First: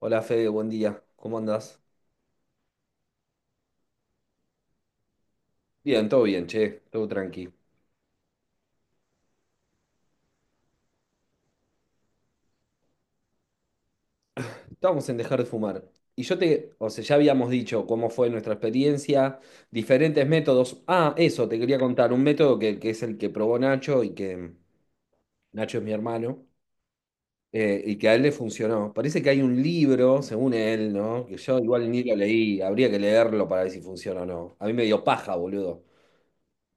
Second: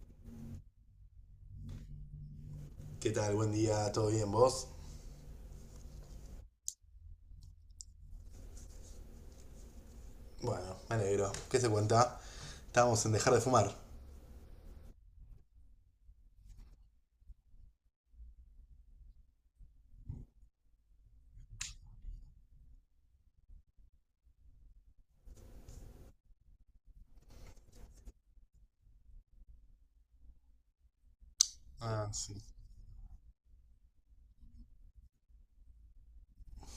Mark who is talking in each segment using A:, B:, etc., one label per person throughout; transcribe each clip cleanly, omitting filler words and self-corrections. A: Hola Fede, buen día. ¿Cómo andás?
B: ¿Qué tal? Buen día, ¿todo bien vos?
A: Bien, todo bien, che, todo tranqui.
B: Bueno, me alegro. ¿Qué se cuenta? Estábamos en dejar de fumar.
A: Estábamos en dejar de fumar. Y yo o sea, ya habíamos dicho cómo fue nuestra experiencia, diferentes métodos. Ah, eso, te quería contar, un método que es el que probó Nacho y que Nacho es mi hermano, y que a él le funcionó. Parece que hay un libro, según él, ¿no? Que yo igual ni
B: Ah,
A: lo
B: sí.
A: leí, habría que leerlo para ver si funciona o no. A mí me dio paja, boludo.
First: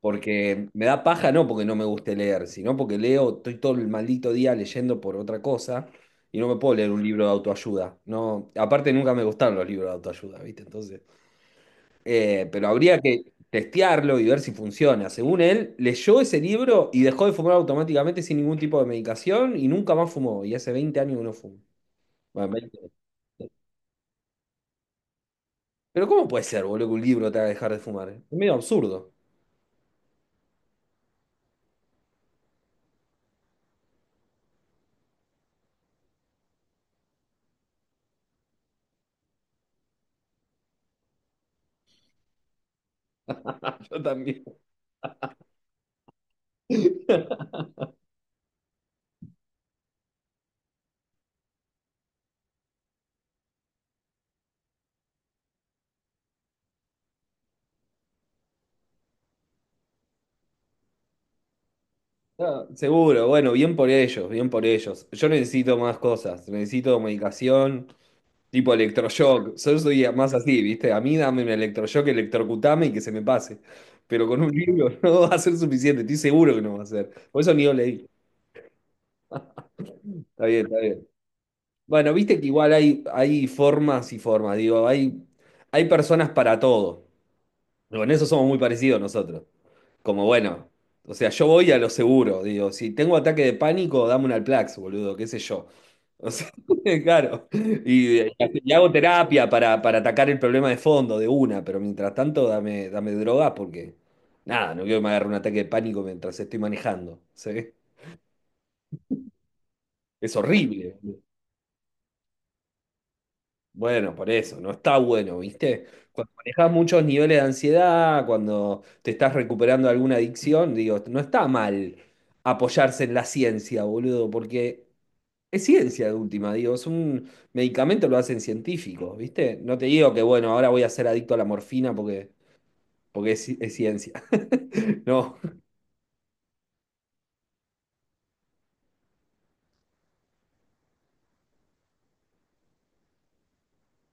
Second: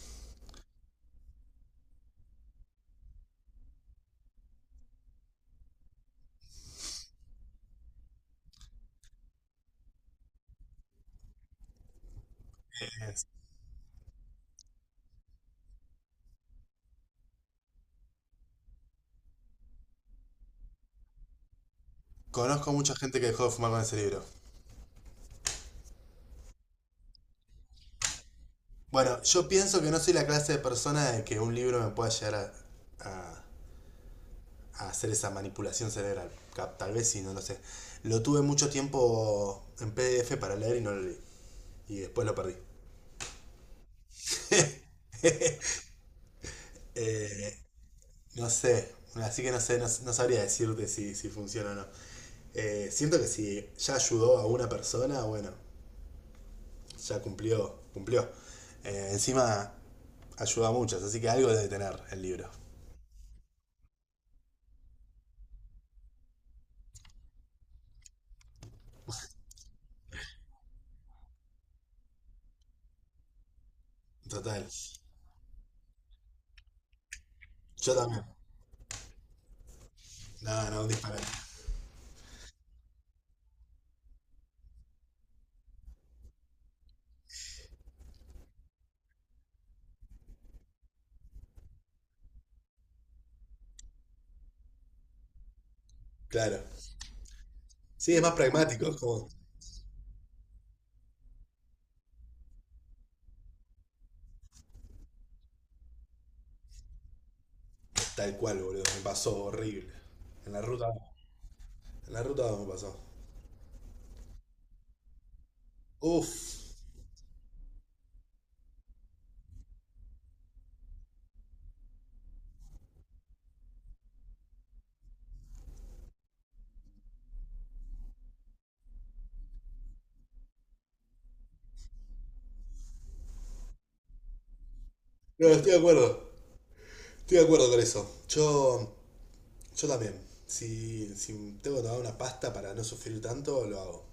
A: Porque me da paja, no porque no me guste leer, sino porque leo, estoy todo el maldito día leyendo por otra cosa y no me puedo leer un libro de autoayuda. No, aparte nunca me gustaron los libros de autoayuda, ¿viste? Entonces, pero habría que
B: Es.
A: testearlo y ver si funciona. Según él, leyó ese libro y dejó de fumar automáticamente sin ningún tipo de medicación y nunca más fumó. Y hace 20 años que no fuma. Bueno,
B: Conozco
A: 20.
B: mucha gente que dejó de fumar con ese libro.
A: Pero ¿cómo puede ser, boludo, que un libro te haga dejar de fumar? Es medio absurdo.
B: Bueno, yo pienso que no soy la clase de persona de que un libro me pueda llegar a- a hacer esa manipulación cerebral. Tal vez sí, no lo sé. Lo tuve mucho tiempo en PDF para leer y no lo leí. Y después lo perdí.
A: Yo también.
B: Eh, no sé, así que no sé, no, no sabría decirte si funciona o no. Siento que si ya ayudó a una persona, bueno, ya cumplió, cumplió. Encima ayuda a muchos, así que algo debe tener el libro.
A: No, seguro, bueno, bien por ellos, bien por ellos. Yo necesito más cosas, necesito medicación tipo electroshock. Yo soy más así, ¿viste? A mí dame un electroshock, electrocutame y que se me pase. Pero con un
B: Total.
A: libro no va a ser suficiente, estoy seguro que no va a ser. Por eso ni lo
B: Yo
A: leí.
B: también.
A: Está bien,
B: No,
A: está
B: no, un
A: bien.
B: disparate.
A: Bueno, viste que igual hay, hay formas y formas, digo, hay personas para todo. Con eso somos muy parecidos nosotros. Como bueno, o sea, yo voy a lo seguro, digo, si tengo ataque de pánico, dame un Alplax, boludo, qué sé yo. O sea,
B: Claro.
A: claro.
B: Sí,
A: Y,
B: es más
A: y
B: pragmático,
A: hago
B: es como
A: terapia para atacar el problema de fondo de una, pero mientras tanto dame droga porque, nada, no quiero que me agarre un ataque de pánico mientras estoy manejando. ¿Sí?
B: tal cual, boludo. Me pasó horrible.
A: Es
B: En la ruta.
A: horrible.
B: En la ruta me pasó.
A: Bueno, por eso, no está bueno, ¿viste? Cuando
B: Uf.
A: manejas muchos niveles de ansiedad, cuando te estás recuperando de alguna adicción, digo, no está mal apoyarse en la ciencia, boludo, porque es ciencia de última, digo, es un medicamento, lo hacen científicos, ¿viste? No te digo que, bueno, ahora voy a ser adicto a la morfina porque, porque es, es ciencia. No.
B: No, estoy de acuerdo. Estoy de acuerdo con eso. Yo. Yo también. Si tengo que tomar una pasta para no sufrir tanto, lo hago.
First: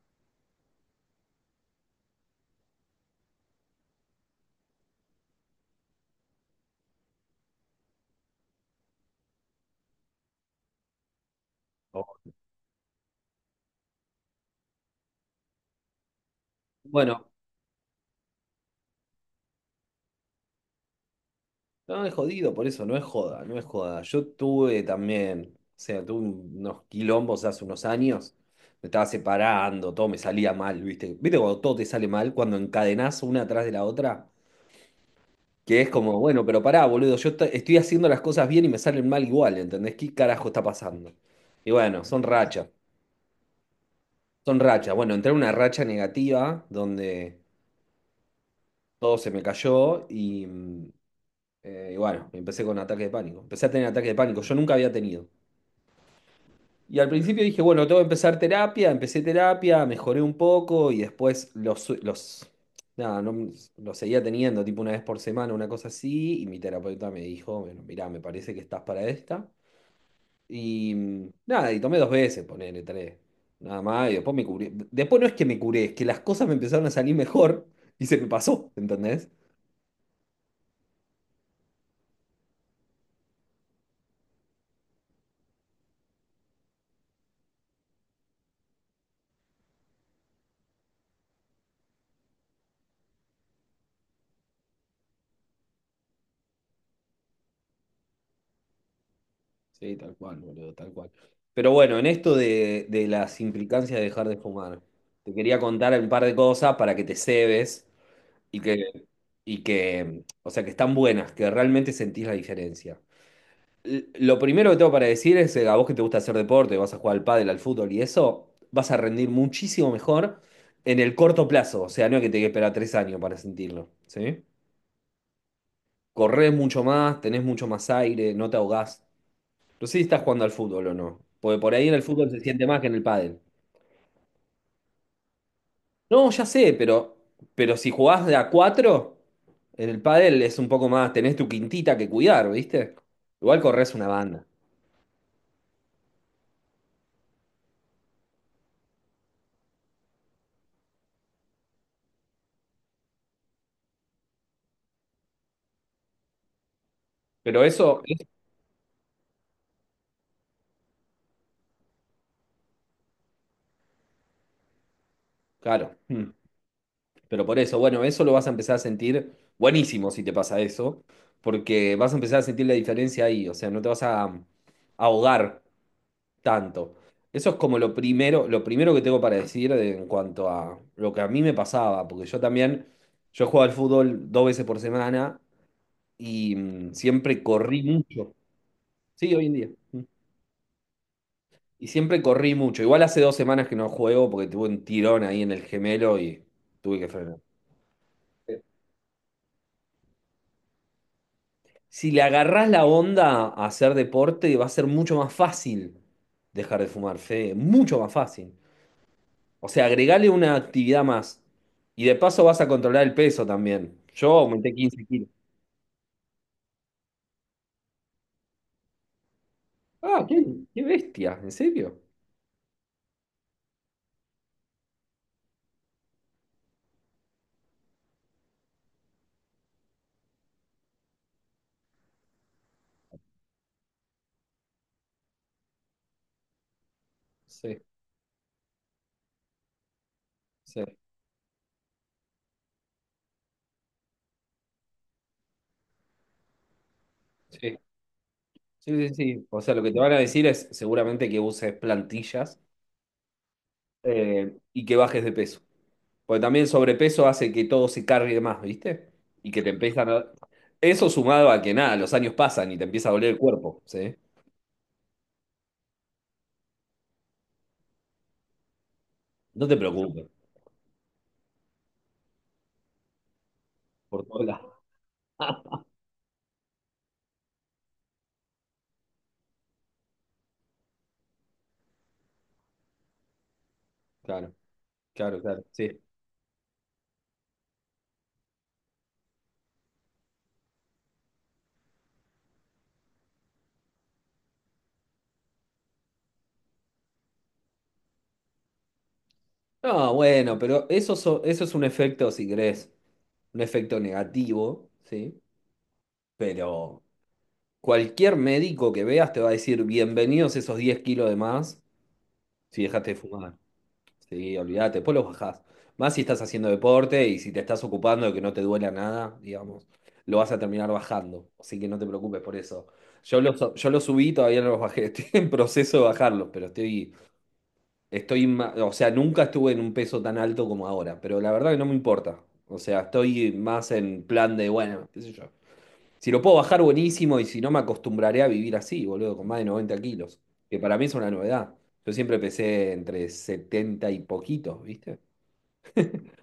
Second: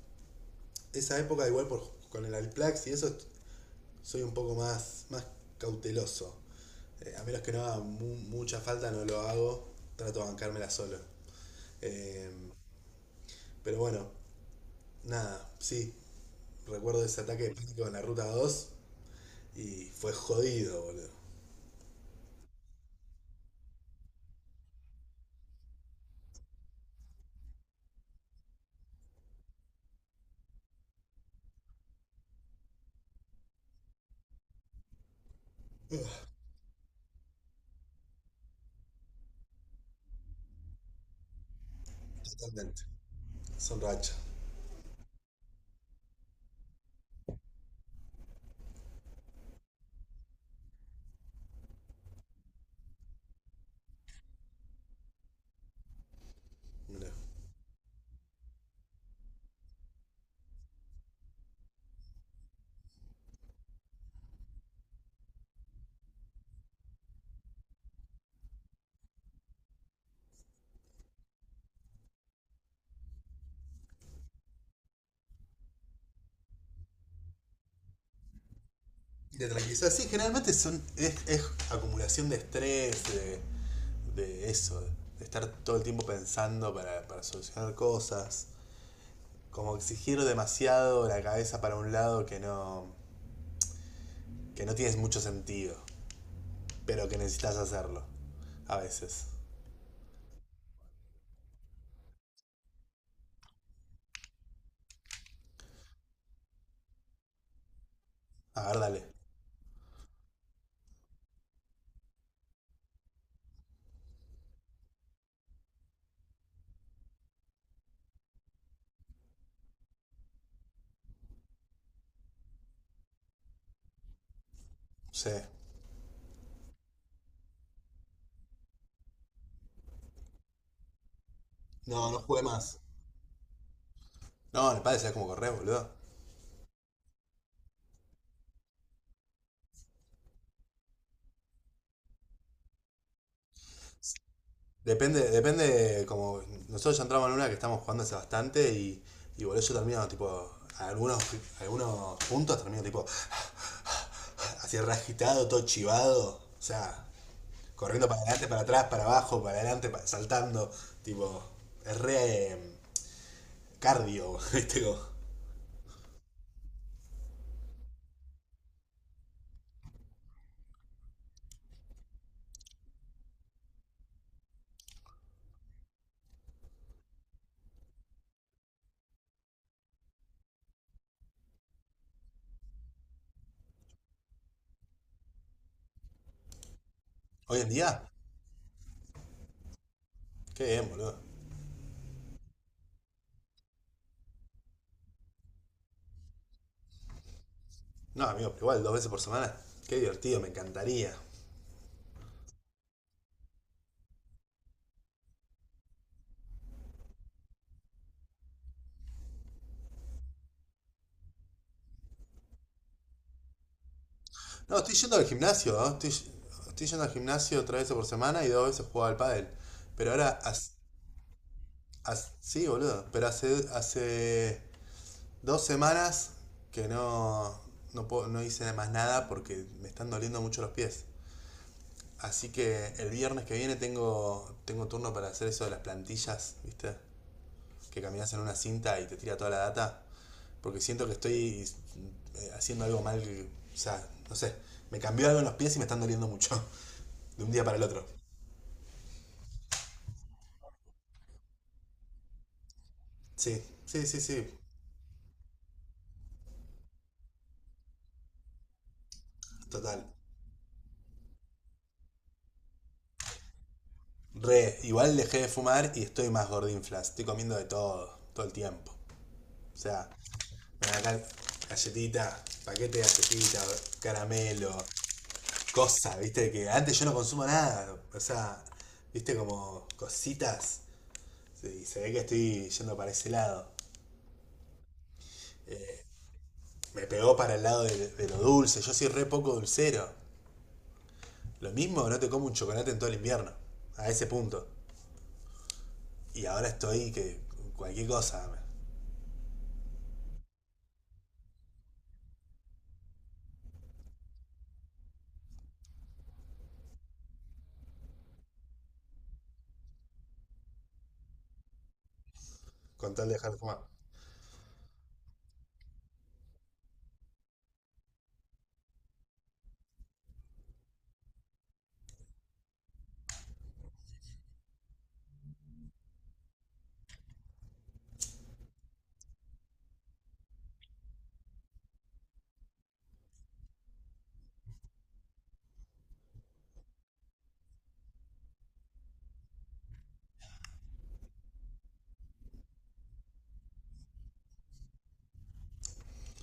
B: Esa época igual por, con el Alplax y eso soy un poco más cauteloso. A menos que no haga mucha falta, no lo hago. Trato de bancármela solo. Eh, pero bueno, nada, sí. Recuerdo ese
A: Bueno,
B: ataque de pánico en la ruta 2 y fue jodido, boludo.
A: no, es jodido, por eso no es joda, no es joda. Yo tuve también, o sea, tuve unos quilombos hace unos años, me estaba separando, todo me salía mal, ¿viste? ¿Viste cuando todo te sale mal, cuando encadenás una atrás de la otra? Que es como, bueno, pero pará, boludo, yo estoy haciendo las cosas bien y me salen mal igual, ¿entendés? ¿Qué carajo está pasando? Y bueno, son rachas,
B: Totalmente. Son rachas,
A: son rachas. Bueno, entré en una racha negativa donde todo se me cayó y bueno, empecé con ataque de pánico. Empecé a tener ataque de pánico, yo nunca había tenido. Y al
B: boludo.
A: principio dije, bueno, tengo que empezar terapia, empecé terapia, mejoré un poco y después nada, no, los seguía teniendo tipo una vez por semana, una cosa así, y mi terapeuta me dijo, bueno, mirá, me parece que estás para esta. Y nada, y tomé dos veces, ponele tres, nada más, y después me curé. Después no es que me curé, es que las cosas me empezaron a salir mejor y se me pasó, ¿entendés?
B: Y te tranquilizas. Sí, generalmente son, es acumulación de estrés, de eso, de estar todo el tiempo pensando para solucionar cosas. Como exigir demasiado la cabeza para un lado que no tienes mucho sentido, pero que necesitas hacerlo. A veces.
A: Sí, tal cual, boludo, tal cual. Pero bueno, en esto de las implicancias de dejar de fumar, te quería contar un par de cosas para que te cebes y
B: A ver,
A: que,
B: dale.
A: y que, o sea, que están buenas, que realmente sentís la diferencia. Lo primero que tengo para decir es, a vos que te gusta hacer deporte, vas a jugar al pádel, al fútbol y eso, vas a rendir muchísimo mejor en el corto plazo, o sea, no es que te que esperar tres años para sentirlo, ¿sí?
B: Sí.
A: Corres mucho más, tenés mucho más aire, no te ahogás. No sé si estás jugando al fútbol o no. Porque por ahí en el
B: No, no
A: fútbol se
B: jugué
A: siente
B: más.
A: más que en el pádel.
B: No, en el padre sea como correr, boludo.
A: No, ya sé, pero, si jugás de a cuatro, en el pádel es un poco más, tenés tu quintita que cuidar, ¿viste? Igual corres una banda.
B: Depende, depende, como nosotros ya entramos en una que estamos jugando hace bastante y boludo, yo termino tipo, algunos puntos termino tipo, así rasquitado, todo chivado, o sea,
A: Pero eso,
B: corriendo para adelante, para atrás, para abajo, para adelante, saltando, tipo, es re cardio, ¿viste? Como,
A: claro. Mm. Pero por eso, bueno, eso lo vas a empezar a sentir buenísimo si te pasa eso, porque vas a empezar a sentir la diferencia ahí, o sea, no te vas a ahogar tanto. Eso es como lo primero que tengo para decir en cuanto a lo que a mí me pasaba, porque yo también, yo jugaba al fútbol dos veces por semana y siempre
B: hoy en
A: corrí
B: día.
A: mucho. Sí, hoy en día. Mm.
B: Qué bien, boludo.
A: Y siempre corrí mucho. Igual hace dos semanas que no juego porque tuve un tirón ahí en el gemelo y tuve que frenar.
B: No, amigo, pero igual dos veces por semana. Qué divertido, me encantaría.
A: Si le agarrás la onda a hacer deporte, va a ser mucho más fácil dejar de fumar, Fede, mucho más fácil. O sea, agregale una actividad más. Y de paso vas a controlar el peso también. Yo aumenté
B: No, estoy
A: 15
B: yendo al
A: kilos.
B: gimnasio. ¿No? Estoy yendo al gimnasio tres veces por semana y dos veces juego al pádel. Pero
A: Ah, qué,
B: ahora,
A: qué bestia, ¿en serio?
B: sí, boludo. Pero hace 2 semanas que no, no hice más nada porque me están doliendo mucho los pies. Así que el viernes que viene tengo turno para hacer eso de las plantillas, ¿viste?
A: Sí,
B: Que caminas en una cinta y te tira toda la data. Porque
A: sí,
B: siento que estoy haciendo algo mal. O sea, no sé. Me cambió algo en los pies y me están doliendo mucho. De un día para
A: sí,
B: el otro.
A: sí, sí, sí. O sea, lo que te van a decir es seguramente que uses plantillas
B: Sí, sí, sí, sí.
A: y que bajes de peso. Porque también el sobrepeso hace que todo se cargue más, ¿viste? Y que te
B: Total.
A: empiezan a... Eso sumado a que nada, los años pasan y te empieza a doler el cuerpo, ¿sí?
B: Re, igual dejé de fumar y estoy más gordinflas. Estoy comiendo de todo, todo el tiempo.
A: No te
B: O sea,
A: preocupes,
B: me dan acá galletita, paquete de galletita,
A: por todas
B: caramelo,
A: lados.
B: cosa, viste, que antes yo no consumo nada. O sea, viste, como cositas. Sí, se ve que estoy yendo para ese lado.
A: Claro, claro, claro, sí.
B: Me pegó para el lado de lo dulce. Yo soy re poco dulcero. Lo mismo no te como un chocolate en todo el invierno. A ese punto. Y ahora estoy que cualquier cosa.
A: No, bueno, pero eso, eso es un efecto, si querés, un efecto negativo, ¿sí? Pero cualquier médico que veas te va a decir, bienvenidos esos 10 kilos de más si dejaste
B: Con
A: de
B: tal de dejar de
A: fumar.
B: fumar.
A: Sí, olvídate, después los bajás. Más si estás haciendo deporte y si te estás ocupando de que no te duela nada, digamos, lo vas a terminar bajando. Así que no te preocupes por eso. Yo los subí, todavía no los bajé. Estoy en proceso de bajarlos, pero Estoy, o sea, nunca estuve en un peso tan alto como ahora, pero la verdad que no me importa. O sea, estoy más en plan de, bueno, qué sé yo. Si lo puedo bajar, buenísimo, y si no, me acostumbraré a vivir así, boludo, con más de 90 kilos, que para mí es una novedad. Yo siempre pesé entre 70 y poquitos, ¿viste?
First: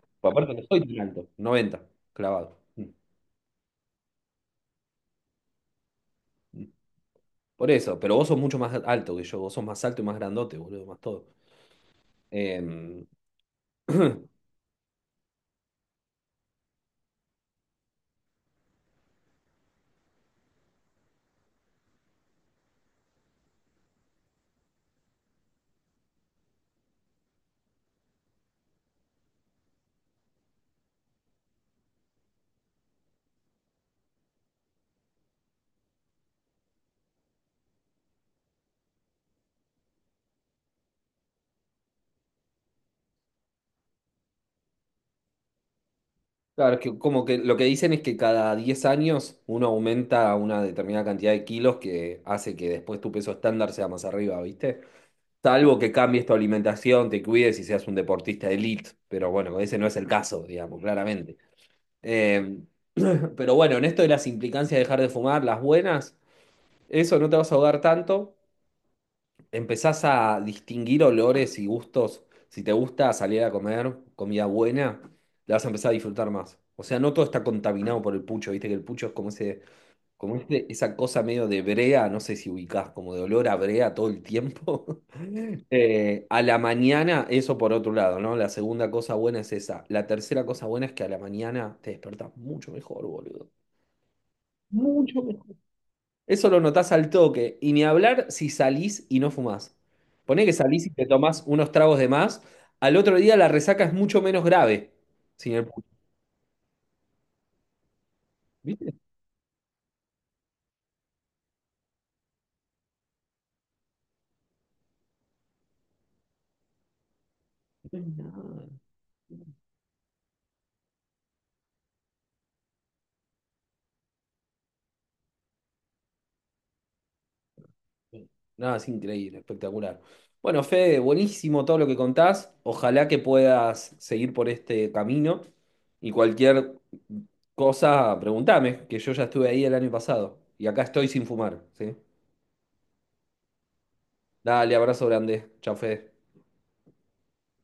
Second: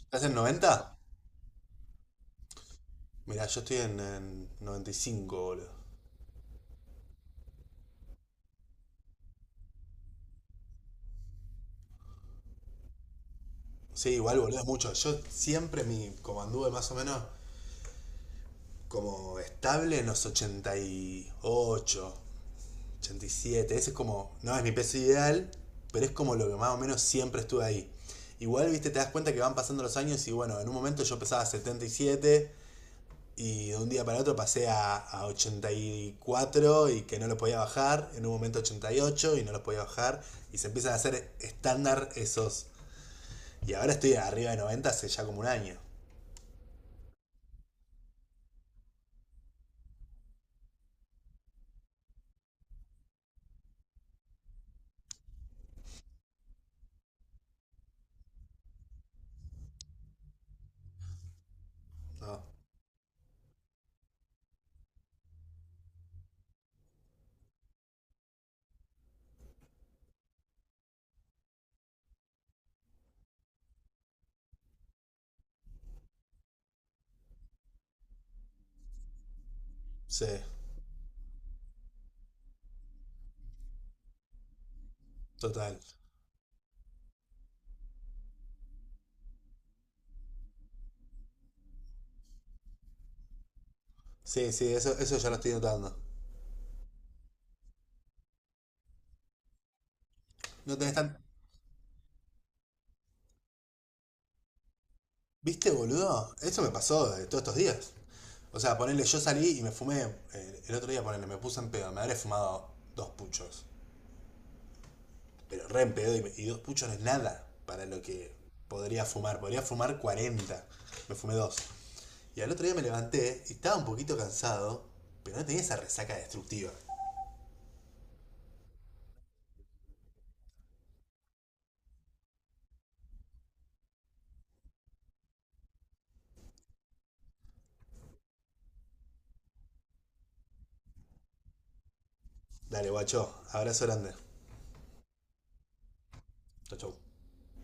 B: ¿Estás
A: Pues
B: en
A: aparte no soy
B: 90?
A: tan alto, 90 clavado. Mm,
B: Mirá, yo estoy en 95, boludo.
A: mm. Por eso, pero vos sos mucho más alto que yo, vos sos más alto y más grandote, boludo, más todo. Eh,
B: Sí, igual, boludo, es mucho. Yo siempre como anduve más o menos como estable en los 88, 87. Ese es como, no es mi peso ideal, pero es como lo que más o menos siempre estuve ahí. Igual, viste, te das cuenta que van pasando los años y bueno, en un momento yo pesaba 77 y de un día para otro pasé a 84 y cuatro, y que no lo podía bajar, en un momento 88 y no lo podía bajar y se empiezan a hacer estándar esos. Y ahora estoy arriba de 90 hace ya como un año,
A: Claro, que como que lo que dicen es que cada 10 años uno aumenta una determinada cantidad de kilos que hace que después tu peso estándar sea más arriba, ¿viste? Salvo que cambies tu alimentación, te cuides y seas un deportista elite, pero bueno, ese no es el caso, digamos, claramente.
B: ¿no?
A: Eh, pero bueno, en esto de las implicancias de dejar de fumar, las buenas, eso no te vas a ahogar tanto, empezás a distinguir olores y gustos. Si te gusta salir a comer comida buena, la vas a empezar a disfrutar más. O sea, no todo está contaminado por el pucho, viste que el pucho es como ese,
B: Sí,
A: como esa cosa medio de brea, no sé si ubicás, como de olor a brea todo el tiempo.
B: total.
A: A la mañana, eso por otro lado, ¿no? La segunda cosa buena es esa. La tercera cosa buena es que a la mañana te despertás mucho mejor, boludo.
B: Sí, sí, eso ya lo estoy notando.
A: Eso lo notás al toque. Y ni hablar si salís y no fumás. Poné que
B: No
A: salís y
B: tenés
A: te
B: tan.
A: tomás unos tragos de más. Al otro día la resaca es mucho menos grave. Sin el
B: ¿Viste,
A: pucho.
B: boludo? Eso me pasó de todos estos días. O sea,
A: ¿Viste?
B: ponerle, yo salí y me fumé, el otro día ponerle, me puse en pedo, me habré fumado dos puchos. Pero re en pedo y dos puchos no es nada para lo que
A: No,
B: podría fumar. Podría fumar 40. Me fumé dos. Y al otro día me levanté y estaba un poquito cansado, pero no tenía esa resaca destructiva.
A: no, es increíble, espectacular. Bueno, Fede, buenísimo todo lo que contás. Ojalá que puedas seguir por este camino. Y cualquier cosa, preguntame, que yo ya estuve ahí el año pasado. Y acá estoy sin fumar, ¿sí?
B: Dale, guacho. Abrazo grande.
A: Dale, abrazo grande. Chao, Fede.
B: Chau, chau.